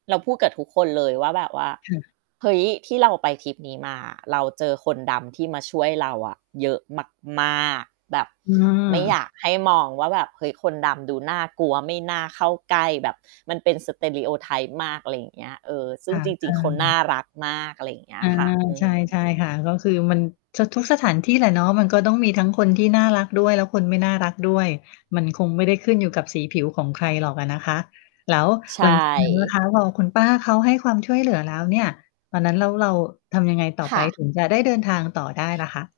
เราพูดกับทุกคนเลยว่าแบบว่า ค่ะ "เฮ้ย ที่เราไปทริปนี้มา เราเจอคนดำที่มาช่วยเราอะ เยอะมาก ๆ แบบอไม่อยา ากให้มองว่าแบบ เฮ้ย คนดำดูน่ากลัวไม่น่าเข้าใกล้แบบมันเป็น Stereotype อะไรอย่างเงี้ย เออ ซึค่ง่ะ จรเอิง ๆ เขาน่อ ารักมาก" อะไรอย่างเงี้อยา ค่ะ อืใช่ ม ใช่ค่ะ ก็คือมัน จะทุกสถานที่แหละเนาะ มันก็ต้องมีทั้งคนที่น่ารักด้วย แล้วคนที่ไม่น่ารักด้วย มันคงไม่ได้ขึ้นอยู่กับสีผิวของใครหรอกอะนะคะ แล้วใชหลัง จากนั้นนะ่ คะ พอคุณป้าเขาให้ความช่วย เหลือ แล้วเนี่ย ตอนนั้นแล้วเราทำยังไงต่อคไป่ะ ถึงจะได้ เดิน ทางต่อได้ล่ะคะ?